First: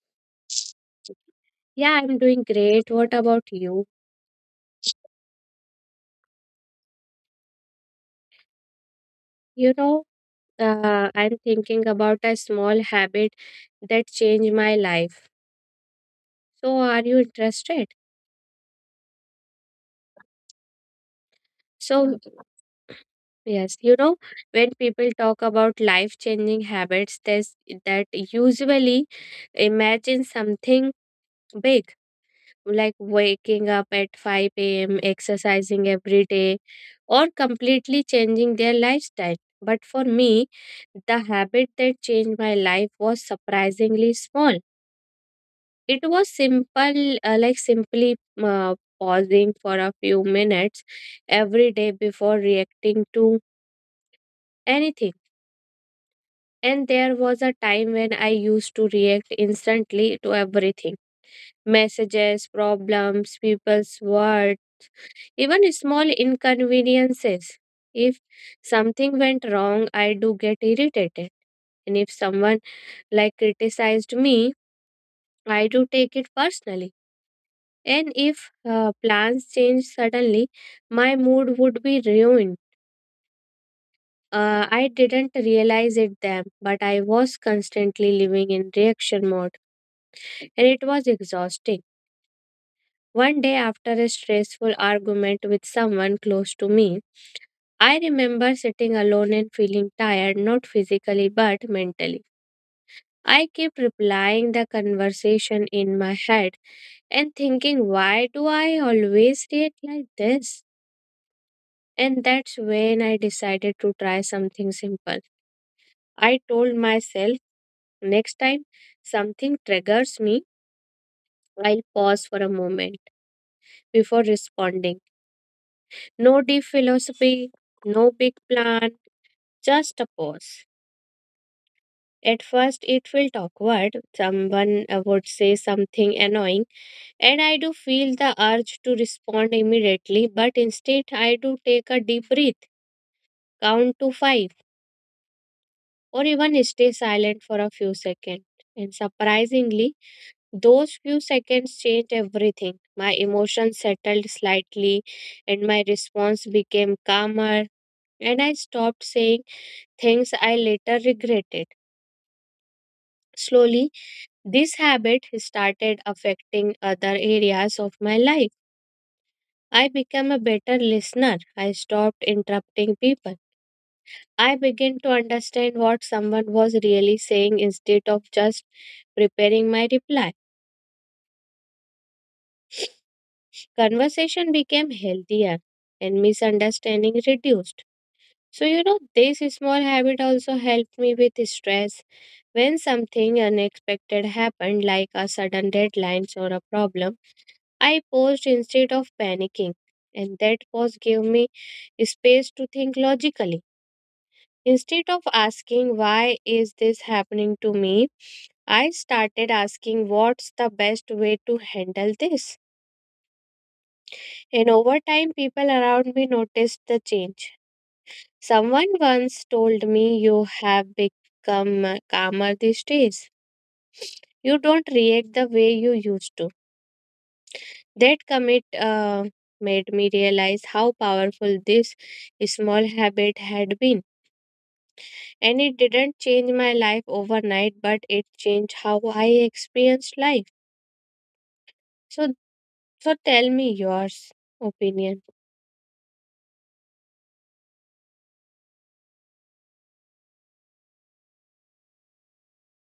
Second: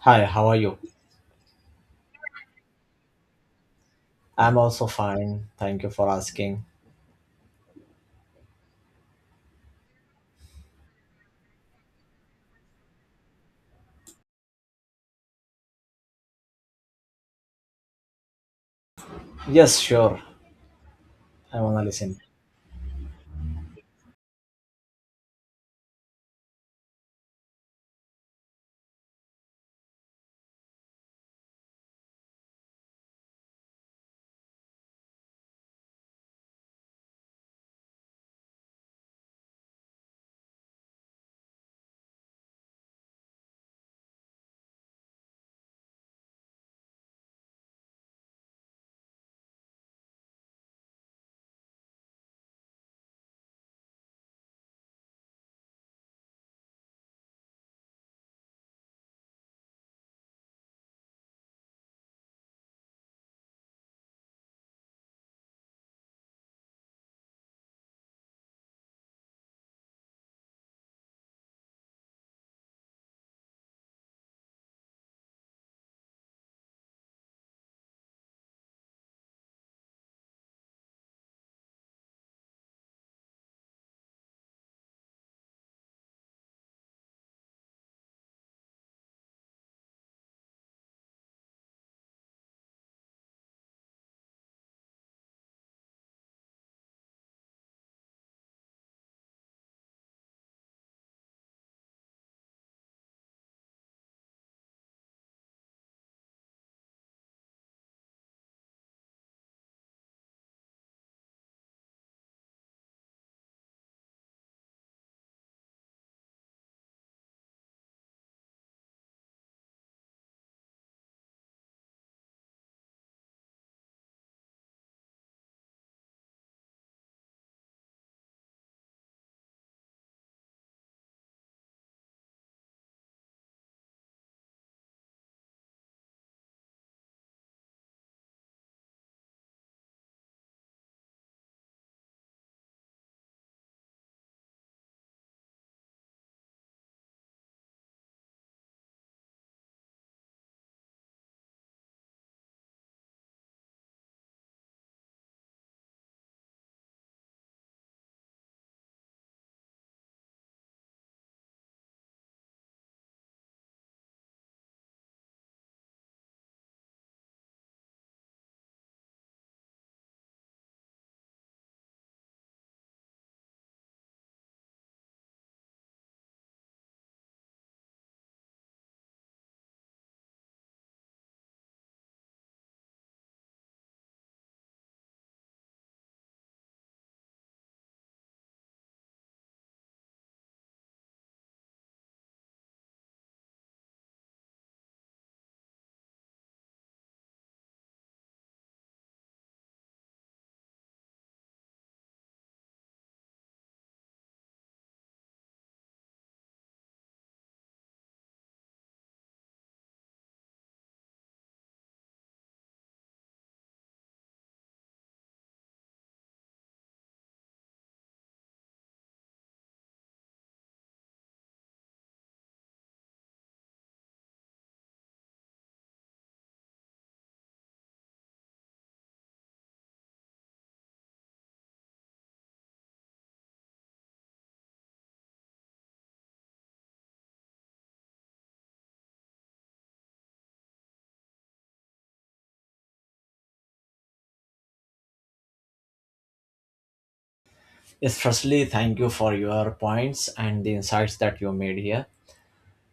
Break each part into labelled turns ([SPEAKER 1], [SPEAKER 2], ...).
[SPEAKER 1] Hi, how are you?
[SPEAKER 2] Yeah, I'm doing great. What about you?
[SPEAKER 1] I'm also fine. Thank you for asking.
[SPEAKER 2] You know, I'm thinking about a small habit that changed my life. So, are you interested?
[SPEAKER 1] Yes, sure. I want to
[SPEAKER 2] So,
[SPEAKER 1] listen.
[SPEAKER 2] yes, when people talk about life-changing habits, there's that usually imagine something big, like waking up at 5 a.m., exercising every day, or completely changing their lifestyle. But for me, the habit that changed my life was surprisingly small. It was simple, like simply uh, pausing for a few minutes every day before reacting to anything. And there was a time when I used to react instantly to everything: messages, problems, people's words. Even small inconveniences. If something went wrong, I do get irritated. And if someone like criticized me, I do take it personally. And if plans change suddenly, my mood would be ruined. I didn't realize it then, but I was constantly living in reaction mode and it was exhausting. One day, after a stressful argument with someone close to me, I remember sitting alone and feeling tired, not physically but mentally. I kept replying the conversation in my head and thinking, why do I always react like this? And that's when I decided to try something simple. I told myself, next time something triggers me, I'll pause for a moment before responding. No deep philosophy, no big plan, just a pause. At first, it felt awkward. Someone would say something annoying, and I do feel the urge to respond immediately, but instead, I do take a deep breath, count to five, or even stay silent for a few seconds. And surprisingly, those few seconds changed everything. My emotions settled slightly, and my response became calmer, and I stopped saying things I later regretted. Slowly, this habit started affecting other areas of my life. I became a better listener. I stopped interrupting people. I began to understand what someone was really saying instead of just preparing my reply. Conversation became healthier and misunderstanding reduced. So, this small habit also helped me with stress. When something unexpected happened, like a sudden deadline or a problem, I paused instead of panicking, and that pause gave me space to think logically. Instead of asking, why is this happening to me? I started asking, what's the best way to handle this? And over time, people around me noticed the change. Someone once told me, you have become calmer these days. You don't react the way you used to. That commit made me realize how powerful this small habit had been. And it didn't change my life overnight, but it changed how I experienced life. So, so, tell me yours opinion.
[SPEAKER 1] Yes, firstly, thank you for your points and the insights that you made here.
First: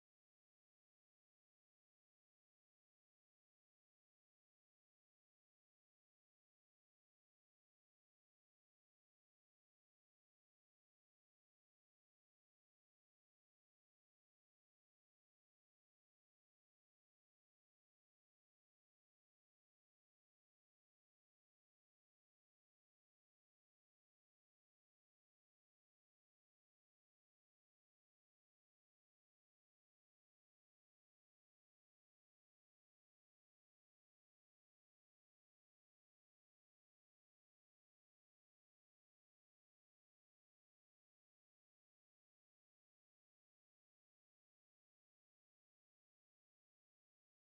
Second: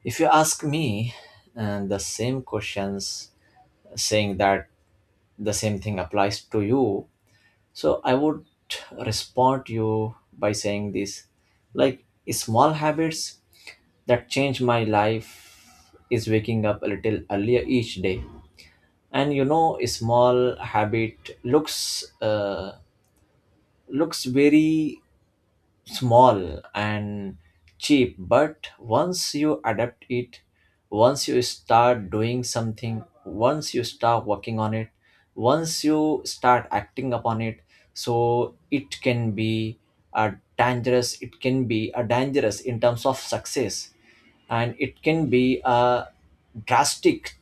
[SPEAKER 1] If you ask me the same questions, saying that the same thing applies to you, so I would respond to you by saying this, like, small habits that change my life is waking up a little earlier each day. And you know, a small habit looks looks very small and cheap, but once you adapt it, once you start doing something, once you start working on it, once you start acting upon it, so it can be a dangerous in terms of success, and it can be a drastic,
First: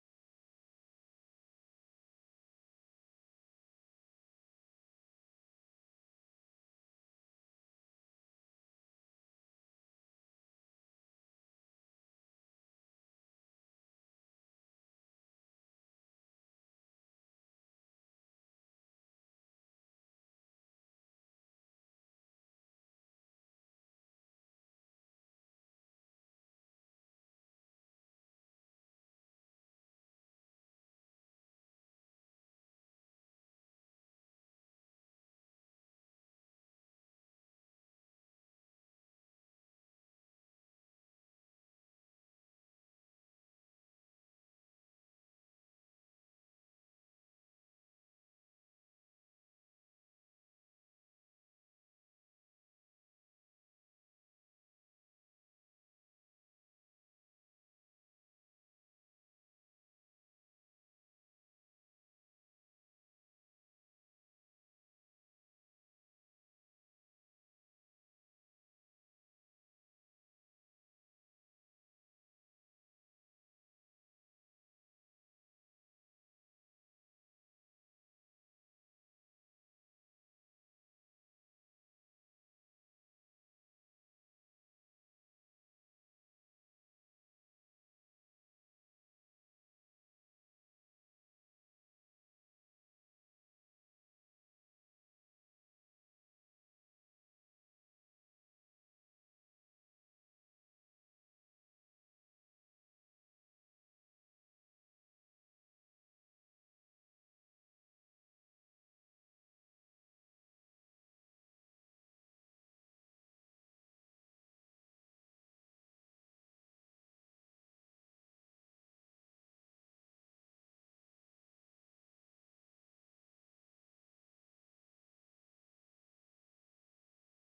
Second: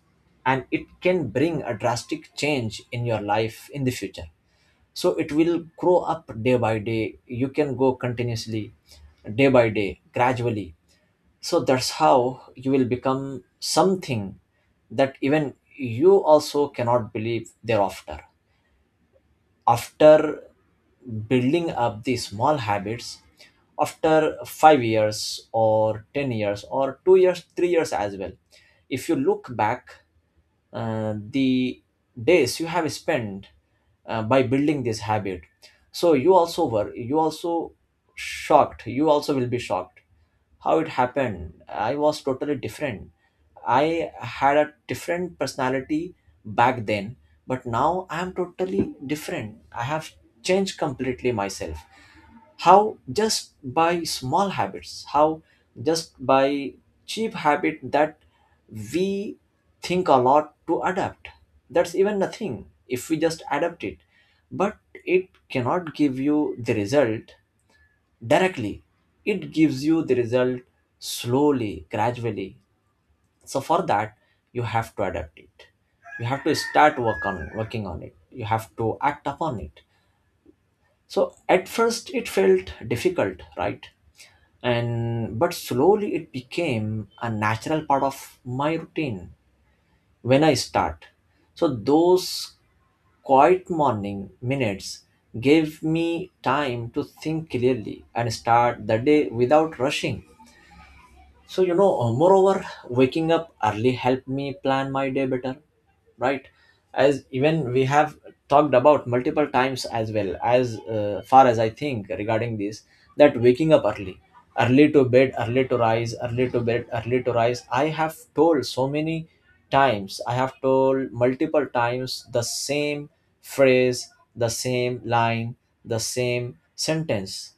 [SPEAKER 1] and it can bring a drastic change in your life in the future. So it will grow up day by day, you can go continuously day by day gradually. So that's how you will become something that even you also cannot believe thereafter, after building up these small habits, after 5 years or 10 years or 2 years 3 years as well. If you look back the days you have spent by building this habit, so you also shocked, you also will be shocked, how it happened. I was totally different, I had a different personality back then, but now I am totally different. I have changed completely myself. How? Just by small habits. How just by cheap habit that we think a lot to adapt, that's even nothing if we just adapt it. But it cannot give you the result directly, it gives you the result slowly, gradually. So for that, you have to adapt it, you have to start working on it, you have to act upon it. So at first it felt difficult, right? And but slowly it became a natural part of my routine when I start. So those quiet morning minutes gave me time to think clearly and start the day without rushing. So, you know, moreover, waking up early helped me plan my day better, right? As even we have talked about multiple times as well, as far as I think regarding this, that waking up early, early to bed, early to rise, early to bed, early to rise. I have told so many times, I have told multiple times the same phrase, the same line, the same sentence,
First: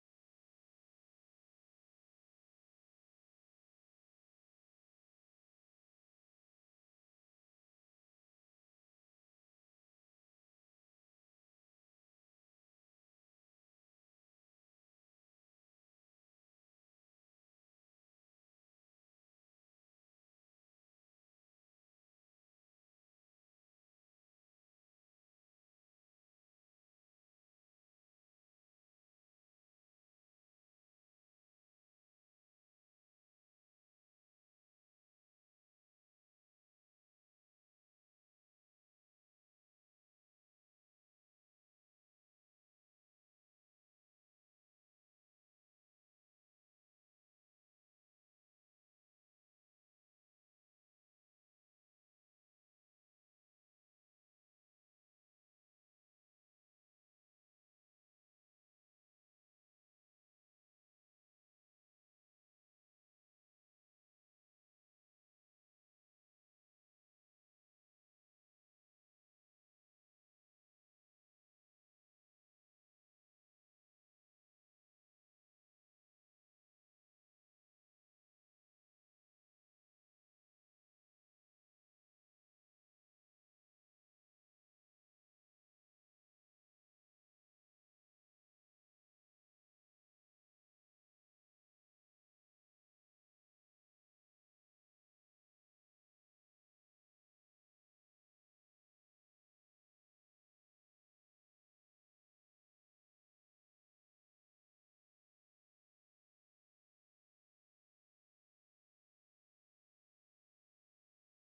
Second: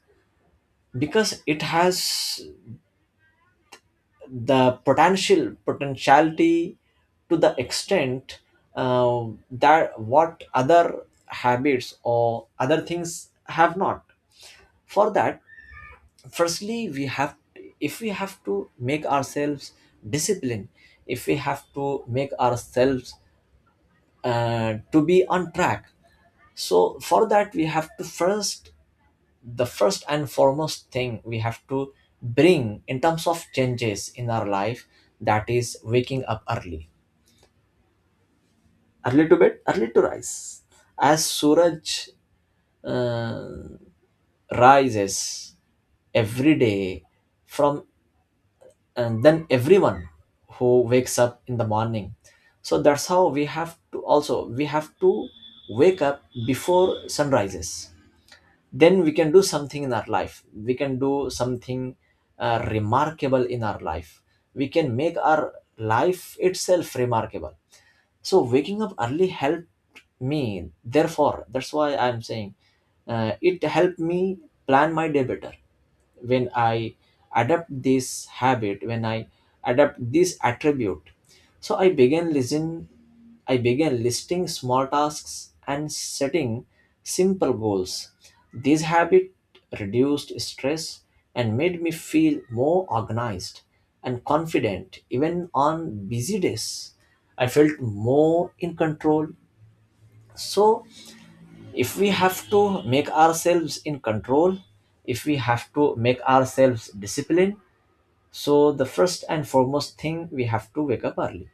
[SPEAKER 1] because it has the potential, potentiality, to the extent uh, that what other habits or other things have not. For that, firstly we have, if we have to make ourselves disciplined, if we have to make ourselves to be on track, so for that we have to first, the first and foremost thing we have to bring in terms of changes in our life, that is waking up early, early to bed, early to rise, as Suraj uh, rises every day from, and then everyone who wakes up in the morning. So that's how we have to, also we have to wake up before sun rises. Then we can do something in our life, we can do something remarkable in our life, we can make our life itself remarkable. So waking up early helped me, therefore that's why I'm saying, it helped me plan my day better. When I adapt this habit, when I adapt this attribute, so I began listen I began listing small tasks and setting simple goals. This habit reduced stress and made me feel more organized and confident. Even on busy days, I felt more in control. So if we have to make ourselves in control, if we have to make ourselves disciplined, so the first and foremost thing, we have to wake up early,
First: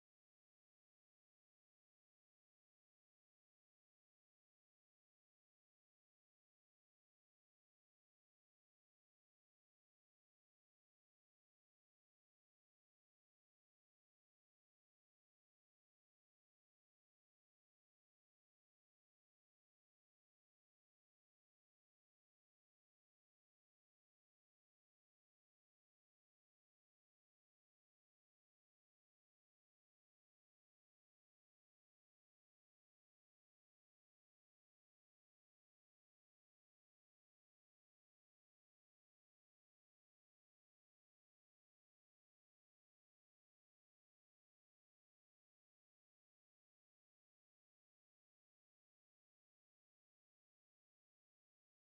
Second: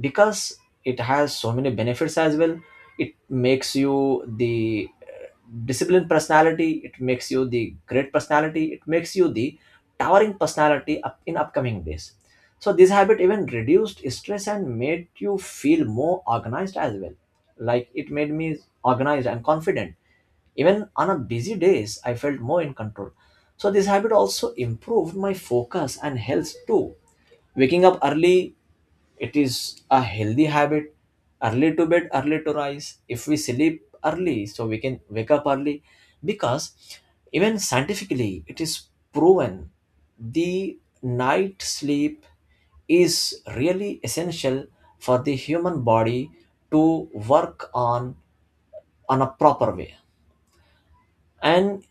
[SPEAKER 1] because it has so many benefits as well. It makes you the disciplined personality, it makes you the great personality, it makes you the towering personality up in upcoming days. So this habit even reduced stress and made you feel more organized as well, like it made me organized and confident. Even on a busy days I felt more in control. So this habit also improved my focus and health too. Waking up early, it is a healthy habit. Early to bed, early to rise. If we sleep early, so we can wake up early. Because even scientifically, it is proven, the night sleep is really essential for the human body to work on a proper way. And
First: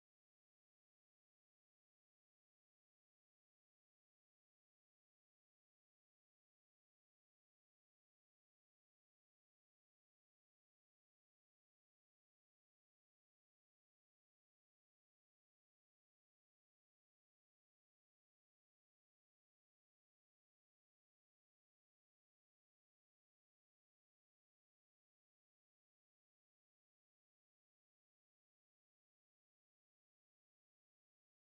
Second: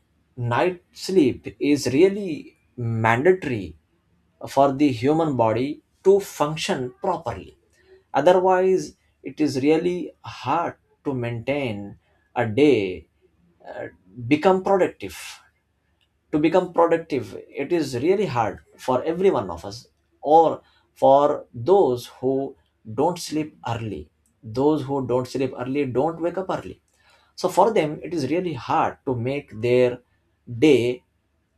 [SPEAKER 1] night sleep is really mandatory for the human body to function properly. Otherwise it is really hard to maintain a day, uh, become productive. To become productive, it is really hard for every one of us, or for those who don't sleep early. Those who don't sleep early don't wake up early. So for them, it is really hard to make their day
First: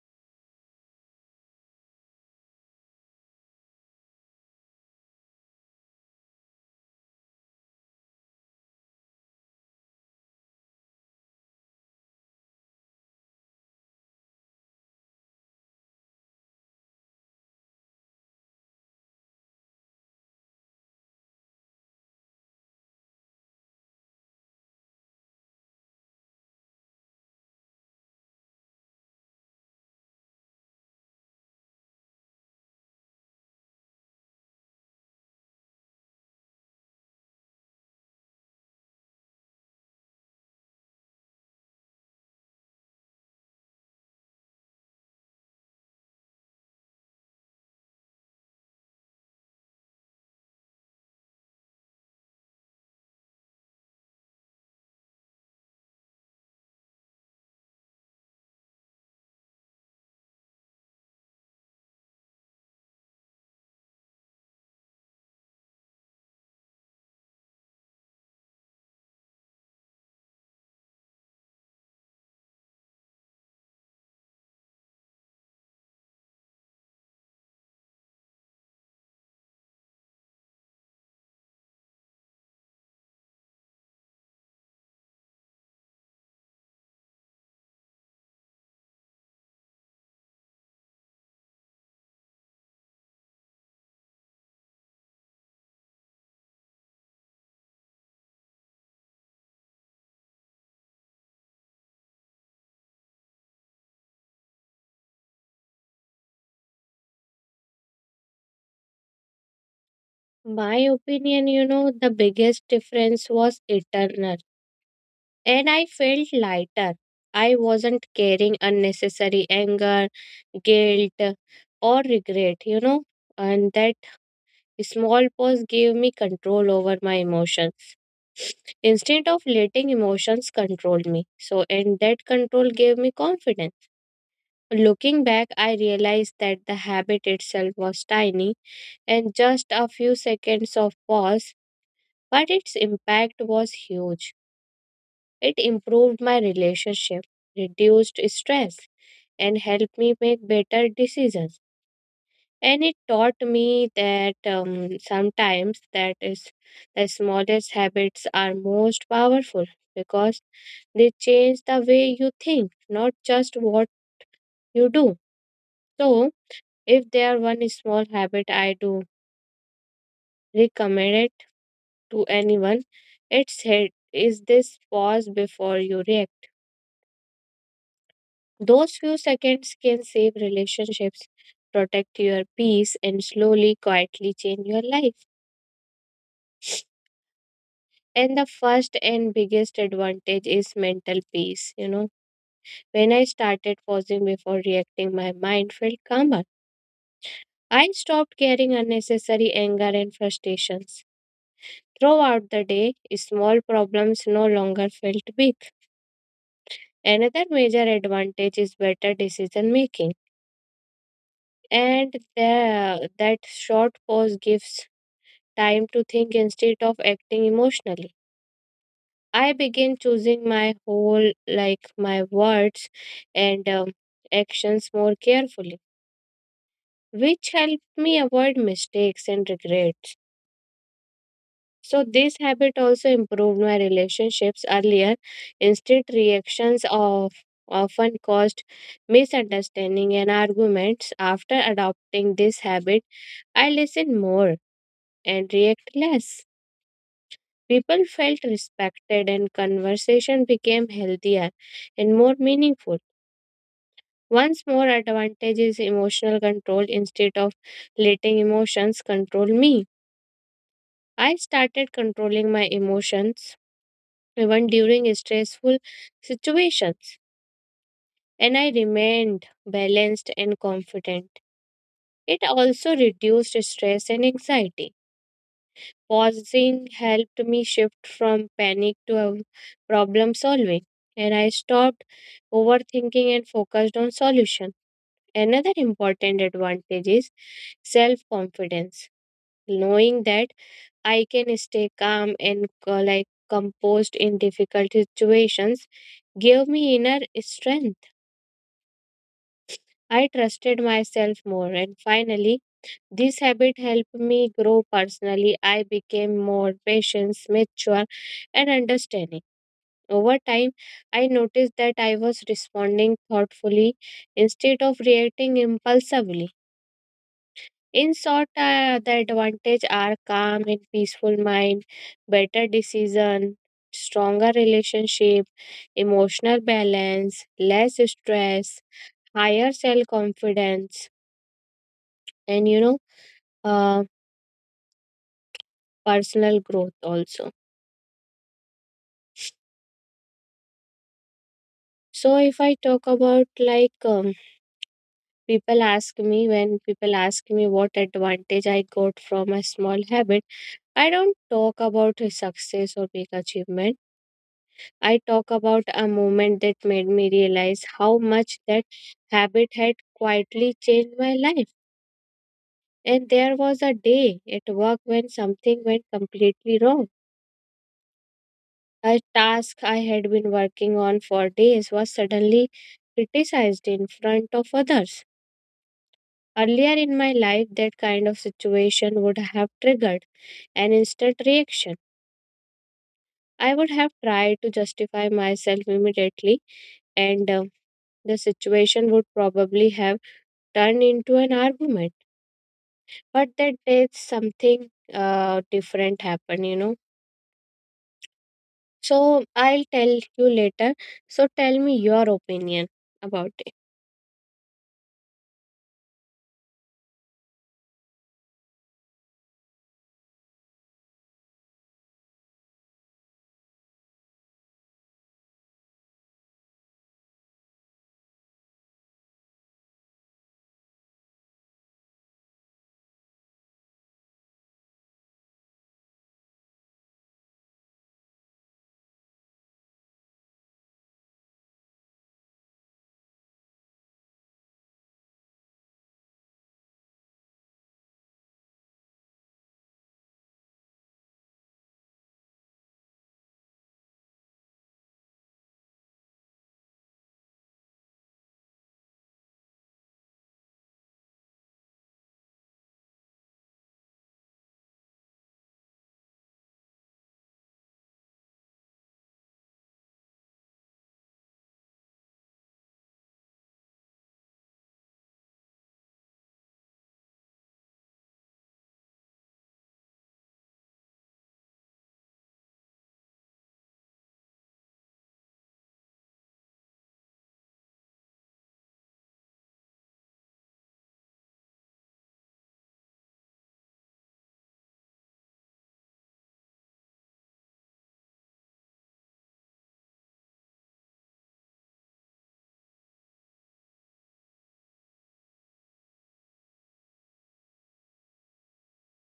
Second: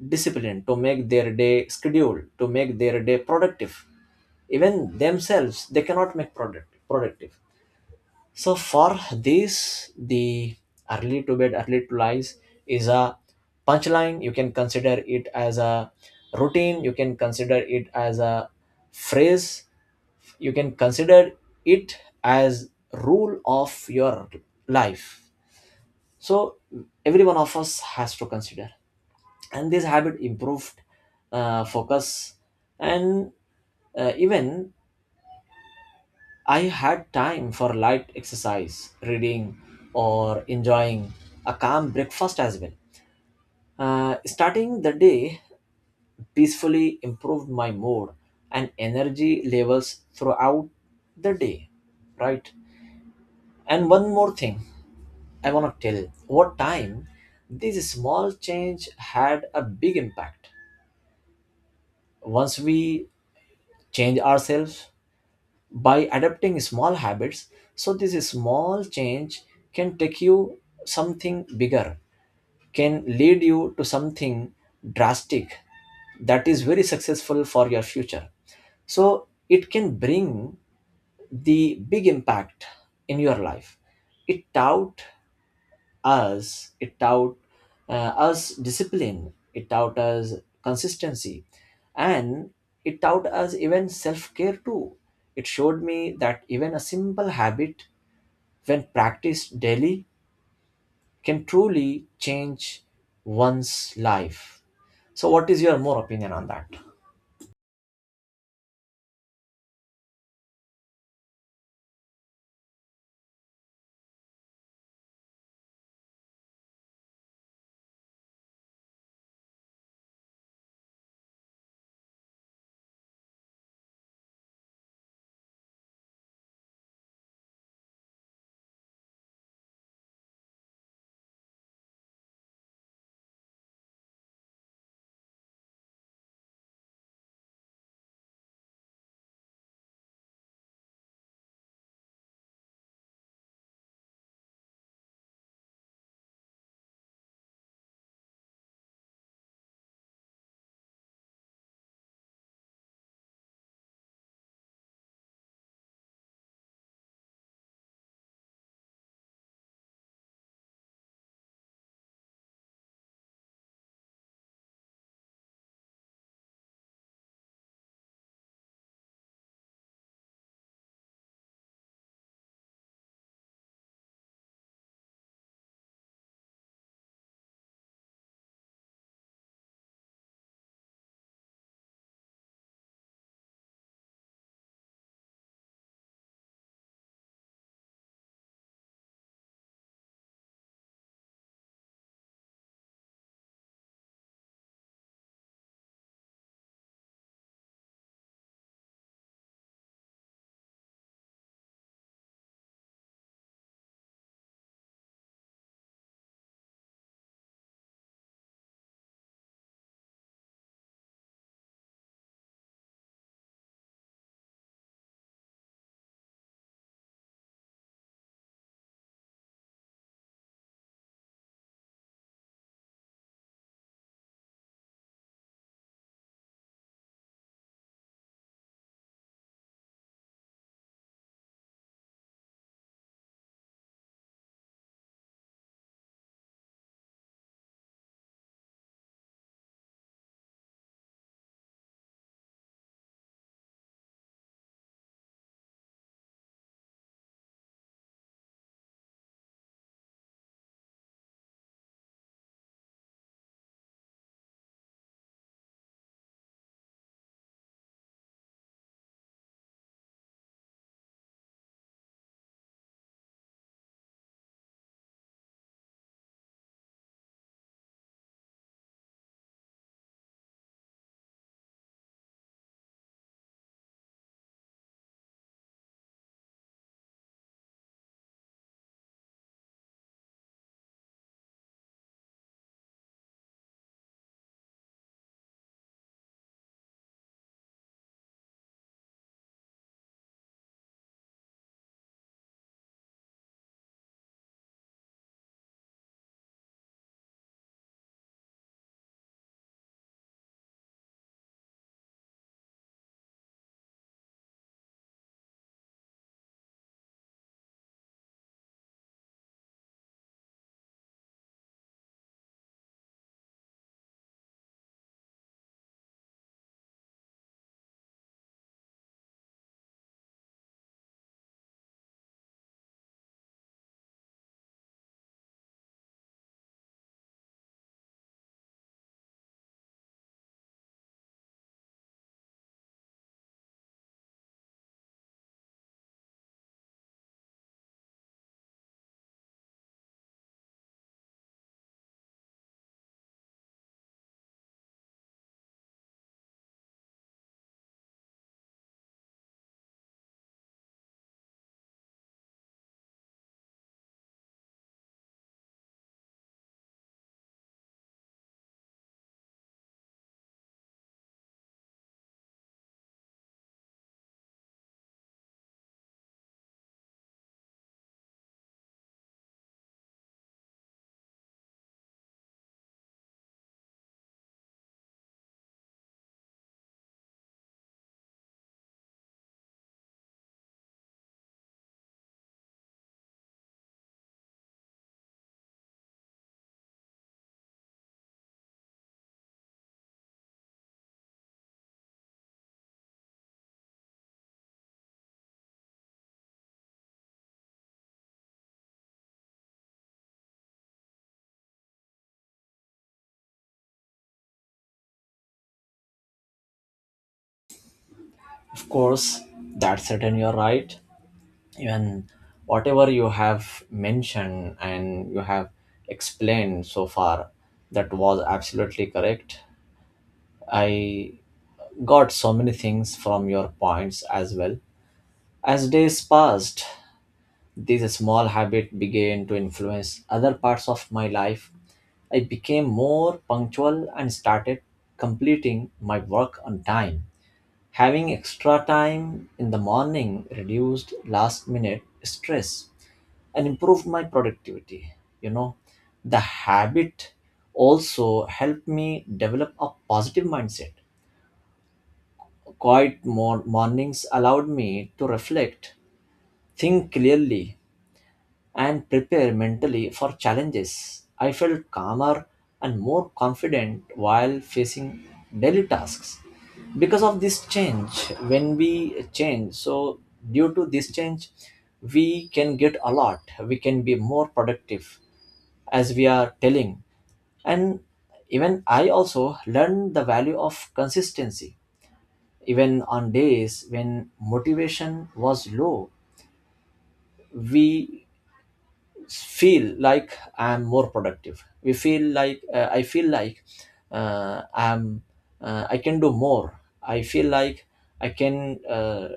[SPEAKER 1] disciplined, to make their day scheduled, to make their day productive. Even themselves, they cannot make productive. So for this, the early to bed, early to lies, is a punchline. You can consider it as a routine. You can consider it as a phrase. You can consider it as rule of your life. So every one of us has to consider. And this habit improved focus, and even I had time for light exercise, reading, or enjoying a calm breakfast as well. Starting the day peacefully improved my mood and energy levels throughout the day, right? And one more thing I want to tell, what time this small change had a big impact. Once we change ourselves by adapting small habits, so this small change can take you something bigger, can lead you to something drastic that is very successful for your future. So it can bring the big impact in your life. It out us it taught us discipline, it taught us consistency, and it taught us even self-care too. It showed me that even a simple habit when practiced daily can truly change one's life. So what is your more opinion on that?
[SPEAKER 2] My opinion, the biggest difference was eternal, and I felt lighter. I wasn't carrying unnecessary anger, guilt, or regret, and that small pause gave me control over my emotions instead of letting emotions control me. So, and that control gave me confidence. Looking back, I realized that the habit itself was tiny and just a few seconds of pause, but its impact was huge. It improved my relationship, reduced stress, and helped me make better decisions. And it taught me that sometimes that is the smallest habits are most powerful, because they change the way you think, not just what you do. So if there are one small habit I do recommend it to anyone, it's head is this: pause before you react. Those few seconds can save relationships, protect your peace, and slowly, quietly change your life. And the first and biggest advantage is mental peace. When I started pausing before reacting, my mind felt calmer. I stopped carrying unnecessary anger and frustrations. Throughout the day, small problems no longer felt big. Another major advantage is better decision making. And that short pause gives time to think instead of acting emotionally. I begin choosing like my words and actions more carefully, which helped me avoid mistakes and regrets. So, this habit also improved my relationships earlier. Instant reactions of often caused misunderstanding and arguments. After adopting this habit, I listen more and react less. People felt respected, and conversation became healthier and more meaningful. One's more advantage is emotional control instead of letting emotions control me. I started controlling my emotions even during stressful situations, and I remained balanced and confident. It also reduced stress and anxiety. Pausing helped me shift from panic to problem solving, and I stopped overthinking and focused on solutions. Another important advantage is self confidence, knowing that I can stay calm and like composed in difficult situations gave me inner strength. I trusted myself more, and finally, this habit helped me grow personally. I became more patient, mature, and understanding. Over time, I noticed that I was responding thoughtfully instead of reacting impulsively. In short, the advantage are calm and peaceful mind, better decision, stronger relationship, emotional balance, less stress, higher self confidence, and uh, personal growth also. So if I talk about like people ask me when people ask me what advantage I got from a small habit, I don't talk about a success or big achievement. I talk about a moment that made me realize how much that habit had quietly changed my life. And there was a day at work when something went completely wrong. A task I had been working on for days was suddenly criticized in front of others. Earlier in my life, that kind of situation would have triggered an instant reaction. I would have tried to justify myself immediately and the situation would probably have turn into an argument. But that day something different happened. So I'll tell you later. So tell me your opinion about it.
[SPEAKER 1] Of course, that's certain, you're right. Even whatever you have mentioned and you have explained so far, that was absolutely correct. I got so many things from your points as well. As days passed, this small habit began to influence other parts of my life. I became more punctual and started completing my work on time. Having extra time in the morning reduced last minute stress and improved my productivity. You know, the habit also helped me develop a positive mindset. Quiet mornings allowed me to reflect, think clearly, and prepare mentally for challenges. I felt calmer and more confident while facing daily tasks. Because of this change, when we change, so due to this change, we can get a lot, we can be more productive, as we are telling. And even I also learned the value of consistency, even on days when motivation was low. We feel like I'm more productive, we feel like, I feel like I'm, I can do more. I feel like I can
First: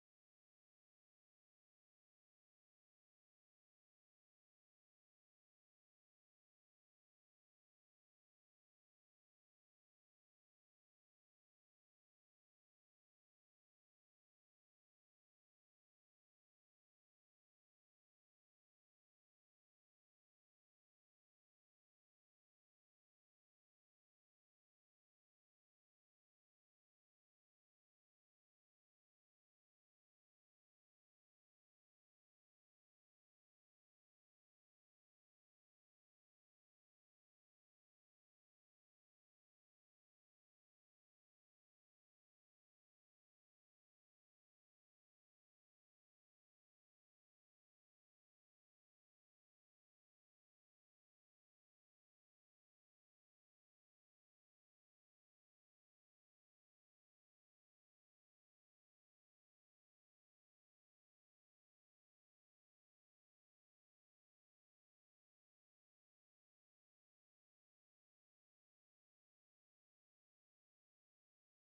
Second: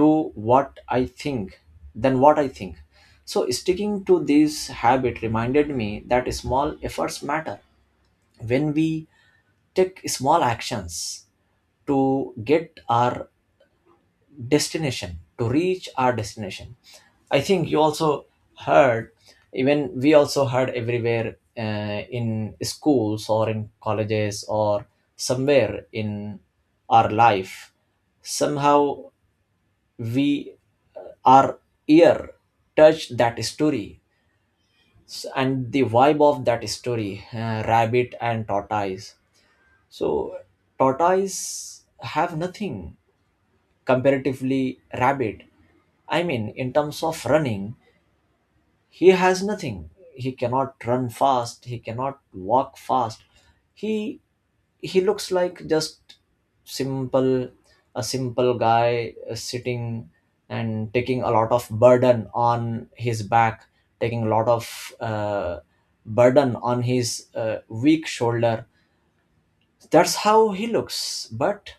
[SPEAKER 1] do what I think, than what I think. So sticking to this habit reminded me that small efforts matter. When we take small actions to get our destination, to reach our destination, I think you also heard, even we also heard everywhere, in schools or in colleges or somewhere in our life, somehow we, our ear touched that story, and the vibe of that story, rabbit and tortoise. So tortoise have nothing comparatively rabbit. I mean, in terms of running, he has nothing. He cannot run fast. He cannot walk fast. He he looks like just simple, a simple guy sitting and taking a lot of burden on his back, taking a lot of burden on his weak shoulder. That's how he looks. But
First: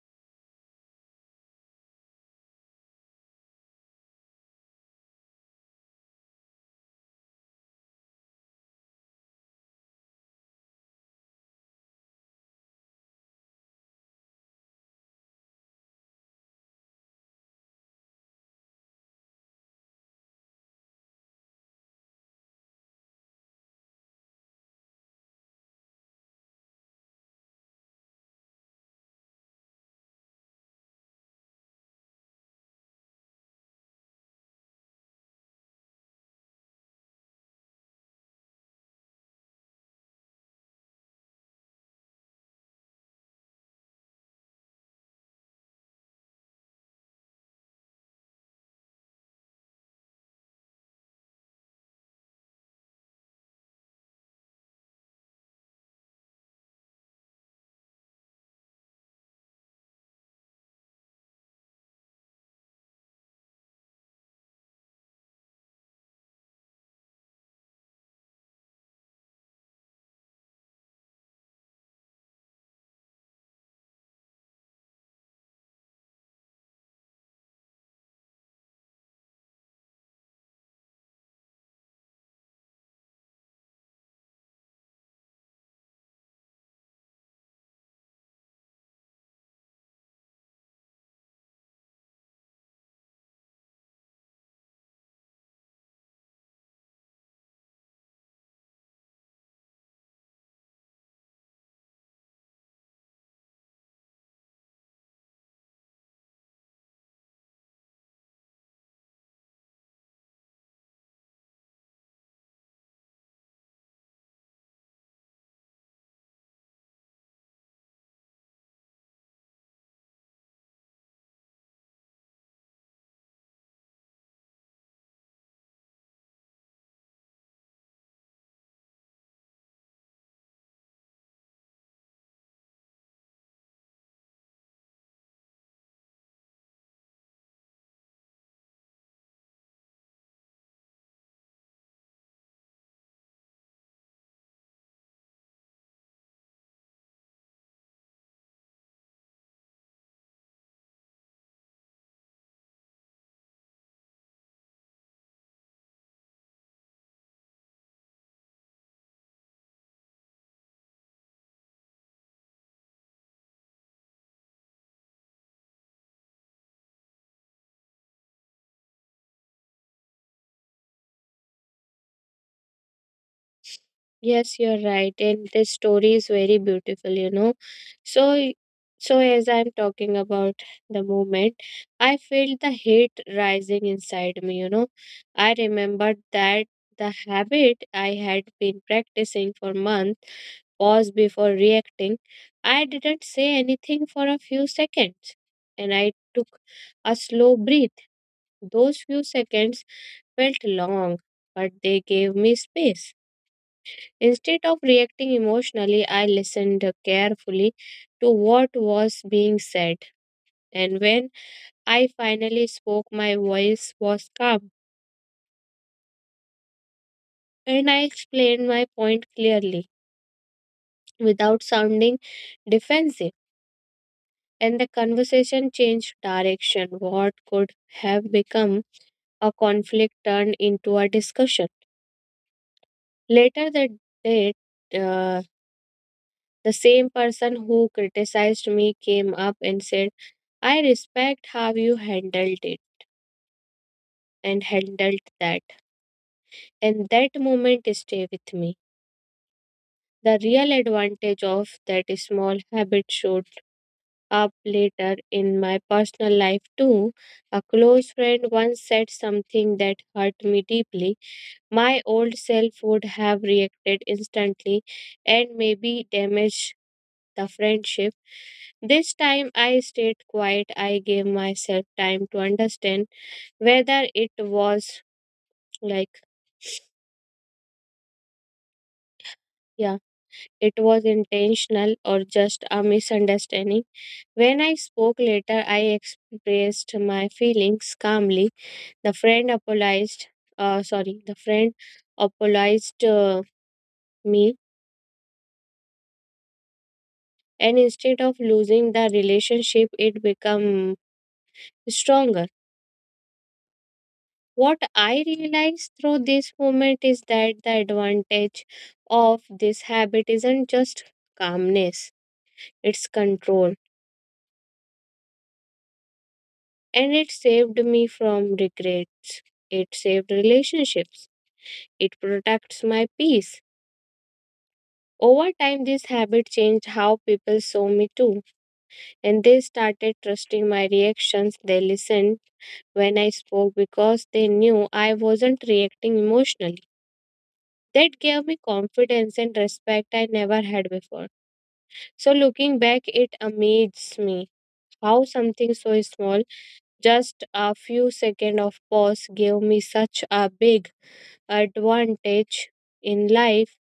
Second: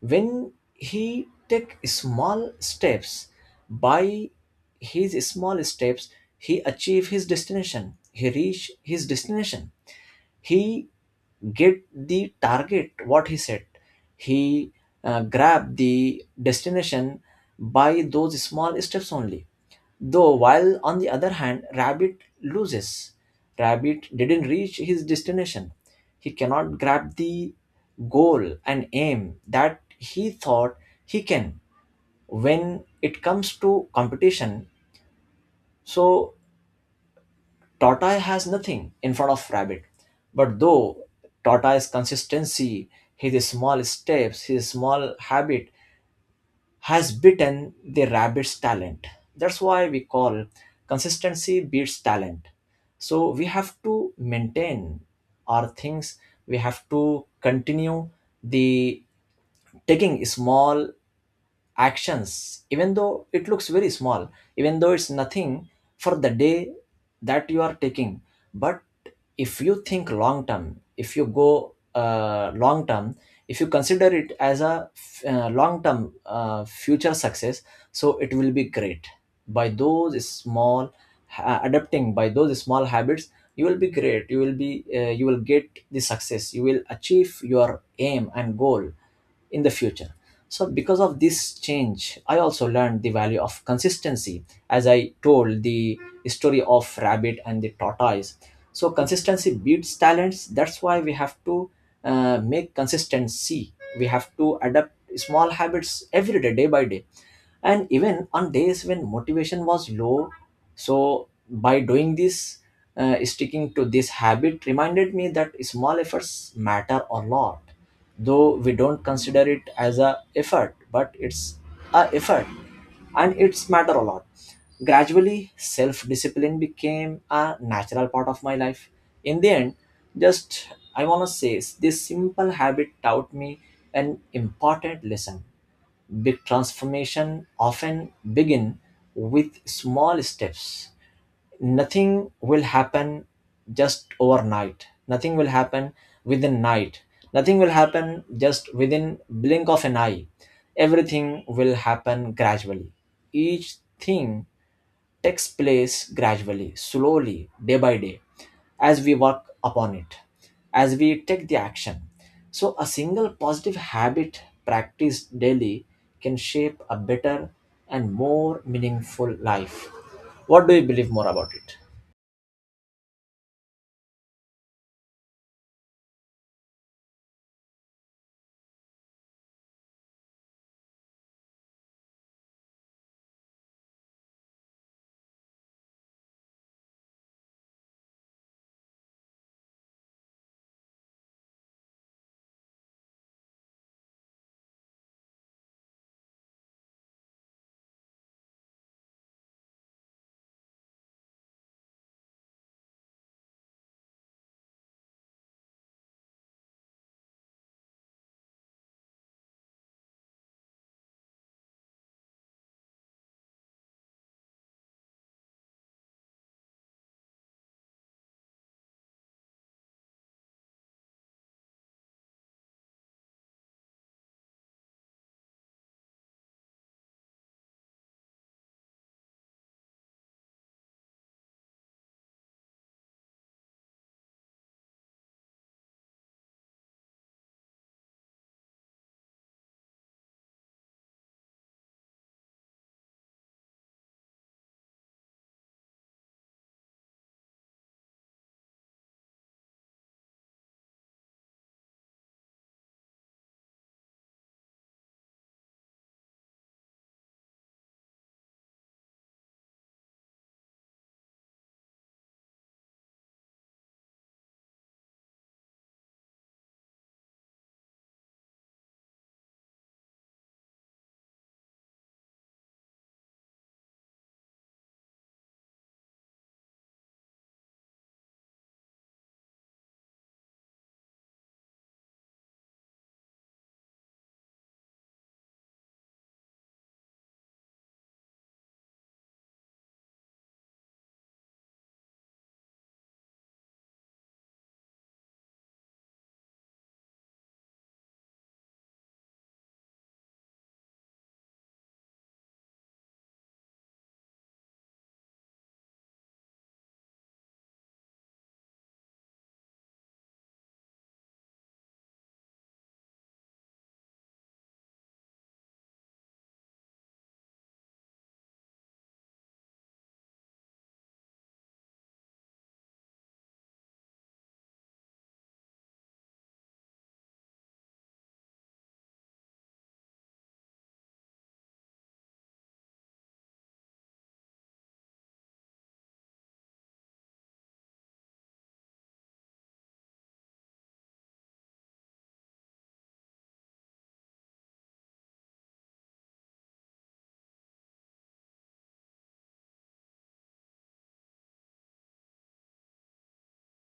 [SPEAKER 1] when he take small steps, by his small steps, he achieve his destination, he reach his destination, he get the target what he set, he grab the destination by those small steps only. Though, while on the other hand, rabbit loses. Rabbit didn't reach his destination. He cannot grab the goal and aim that he thought he can. When it comes to competition, so tortoise has nothing in front of rabbit. But though tortoise's consistency, his small steps, his small habit, has beaten the rabbit's talent. That's why we call consistency beats talent. So we have to maintain our things. We have to continue the taking small actions, even though it looks very small, even though it's nothing for the day that you are taking. But if you think long term, if you go long term, if you consider it as a long term future success, so it will be great. By those small adapting by those small habits, you will be great, you will be you will get the success, you will achieve your aim and goal in the future. So, because of this change, I also learned the value of consistency, as I told the story of rabbit and the tortoise. So, consistency beats talents. That's why we have to make consistency. We have to adapt small habits every day, day by day. And even on days when motivation was low, so by doing this, sticking to this habit reminded me that small efforts matter a lot. Though we don't consider it as a effort, but it's a effort, and it's matter a lot. Gradually, self discipline became a natural part of my life. In the end, just, I want to say this simple habit taught me an important lesson. Big transformation often begin with small steps. Nothing will happen just overnight. Nothing will happen within night. Nothing will happen just within blink of an eye. Everything will happen gradually. Each thing takes place gradually, slowly, day by day, as we work upon it, as we take the action. So, a single positive habit practiced daily can shape a better and more meaningful life. What do you believe more about it?
[SPEAKER 2] Yes, you're right. And this story is very beautiful. So, y- so, as I'm talking about the moment, I felt the heat rising inside me. I remembered that the habit I had been practicing for months pause before reacting. I didn't say anything for a few seconds, and I took a slow breath. Those few seconds felt long, but they gave me space. Instead of reacting emotionally, I listened carefully to what was being said. And when I finally spoke, my voice was calm and I explained my point clearly without sounding defensive. And the conversation changed direction. What could have become a conflict turned into a discussion. Later that day, uh, the same person who criticized me came up and said, I respect how you handled it and handled that. And that moment stay with me. The real advantage of that small habit showed up later in my personal life too. A close friend once said something that hurt me deeply. My old self would have reacted instantly and maybe damaged the friendship. This time I stayed quiet. I gave myself time to understand whether it was like, yeah, it was intentional or just a misunderstanding. When I spoke later, I expressed my feelings calmly. The friend apologized, sorry, the friend apologized me, and instead of losing the relationship, it became stronger. What I realized through this moment is that the advantage of this habit isn't just calmness, it's control, and it saved me from regret. It saved relationships. It protects my peace. Over time, this habit changed how people saw me too, and they started trusting my reactions. They listened when I spoke because they knew I wasn't reacting emotionally. That gave me confidence and respect I never had before. So, looking back, it amazes me how something so small, just a few seconds of pause, gave me such a big advantage in life.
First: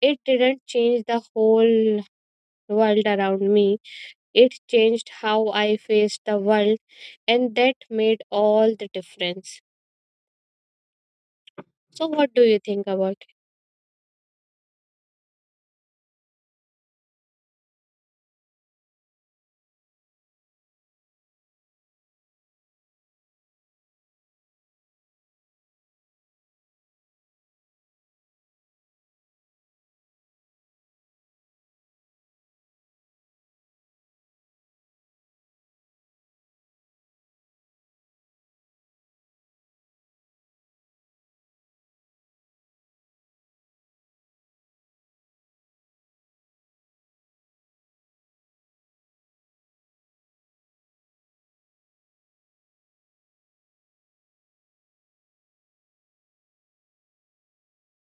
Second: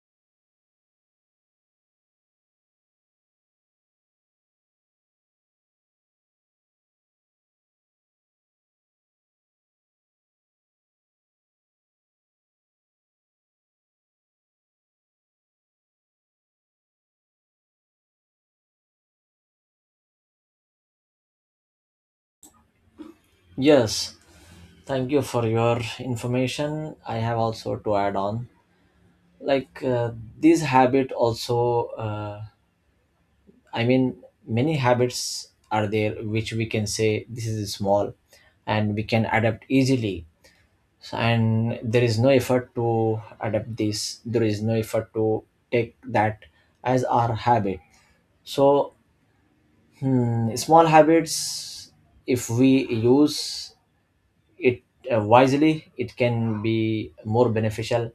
[SPEAKER 2] It didn't change the whole world around me. It changed how I faced the world, and that made all the difference. So, what do you think about it?
[SPEAKER 1] Yes, thank you for your information. I have also to add on. Like this habit, also, I mean, many habits are there which we can say this is small, and we can adapt easily, and there is no effort to adapt this, there is no effort to take that as our habit. So, small habits, if we use it wisely, it can be more beneficial.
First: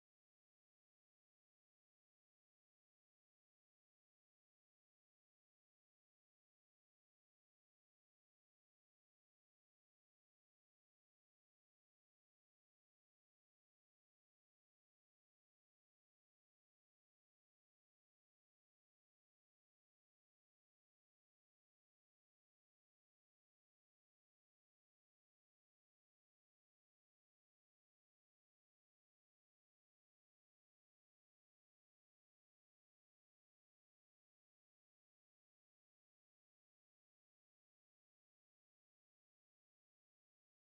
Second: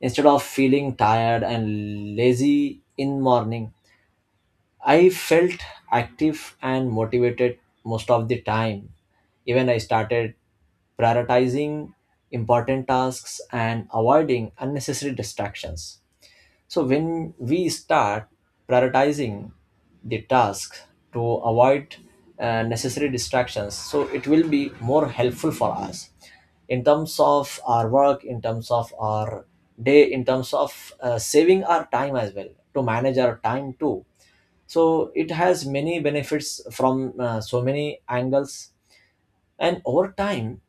[SPEAKER 1] Instead of feeling tired and lazy in morning, I felt active and motivated most of the time. Even I started prioritizing important tasks and avoiding unnecessary distractions. So, when we start prioritizing the tasks to avoid necessary distractions, so it will be more helpful for us in terms of our work, in terms of our day, in terms of saving our time as well, to manage our time too. So it has many benefits from so many angles. And over time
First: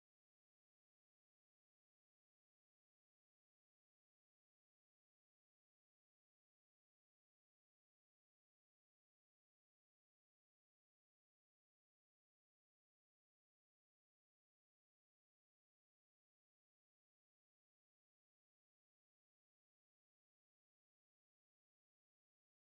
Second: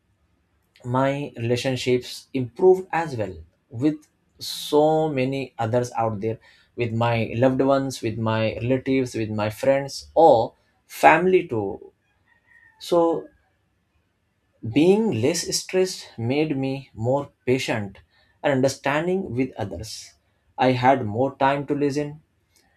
[SPEAKER 1] my relationships improved as well, with so many others out there, with my loved ones, with my relatives, with my friends or family too. So being less stressed made me more patient and understanding with others. I had more time to listen,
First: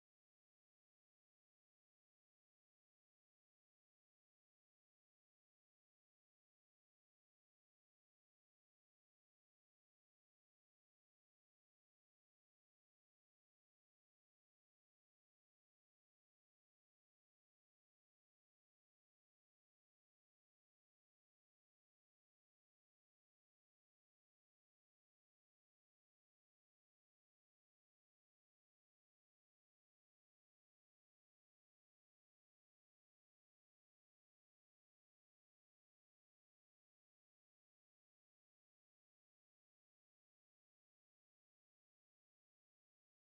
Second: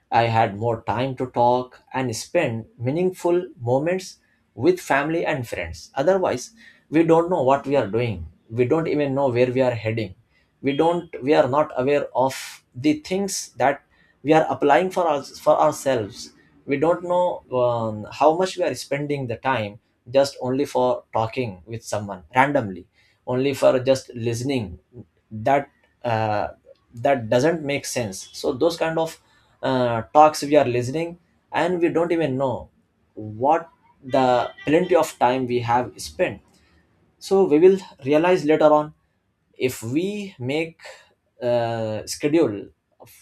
[SPEAKER 1] I had more time to talk and spend meaningful moments with family and friends. Otherwise, we don't know what we are doing. We don't even know where we are heading. We are not aware of the things that we are applying for us, for ourselves. We don't know how much we are spending the time just only for talking with someone randomly, only for just listening. That, uh, that doesn't make sense. So those kind of talks we are listening, and we don't even know what the plenty of time we have spent. So we will realize later on, if we make schedule of,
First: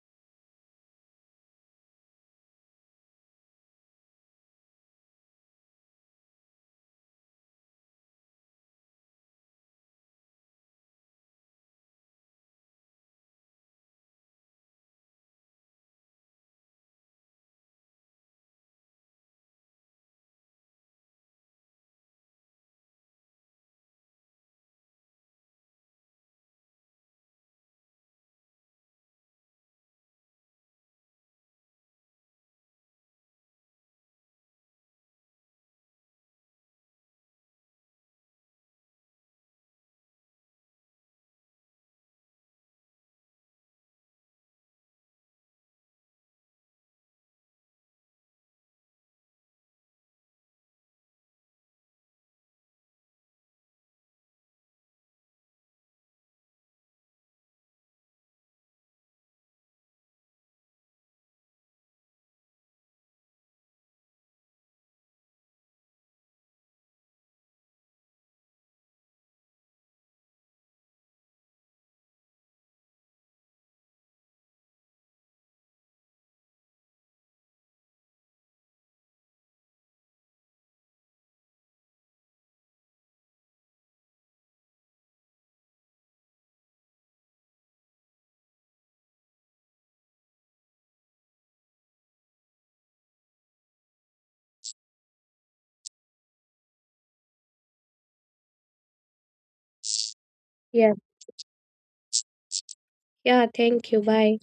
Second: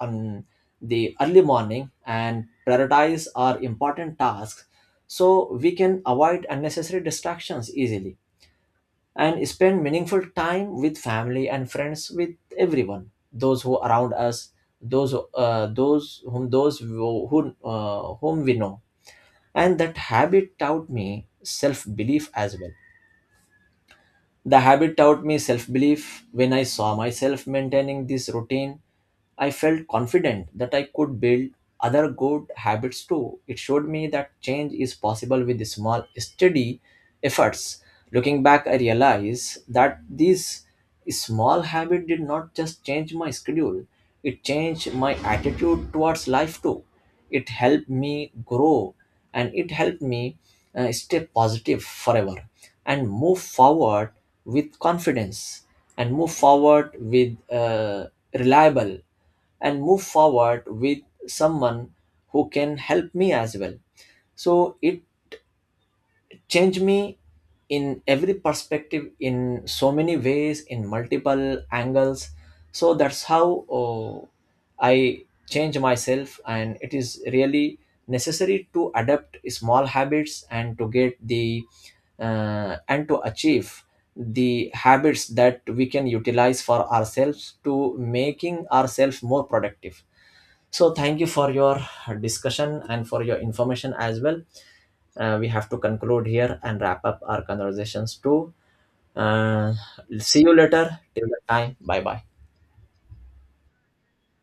[SPEAKER 1] on the early morning, and prioritize our important tasks, so we can avoid unnecessary distractions easily and spend meaningful time with family and friends, with everyone those who around us, those whom, those who whom we know. And that habit taught me self belief as well. The habit taught me self belief. When I saw myself maintaining this routine, I felt confident that I could build other good habits too. It showed me that change is possible with small, steady efforts. Looking back, I realized that this small habit did not just change my schedule, it changed my attitude towards life too. It helped me grow, and it helped me stay positive forever, and move forward with confidence, and move forward with reliable, and move forward with someone who can help me as well. So it changed me in every perspective, in so many ways, in multiple angles. So that's how, oh, I change myself. And it is really necessary to adapt small habits, and to get the and to achieve the habits that we can utilize for ourselves, to making ourselves more productive. So thank you for your discussion and for your information as well. We have to conclude here and wrap up our conversations too. Uh, See you later.
[SPEAKER 2] Yeah.
[SPEAKER 1] Till the time. Bye bye.
[SPEAKER 2] Yeah, thank you. Bye.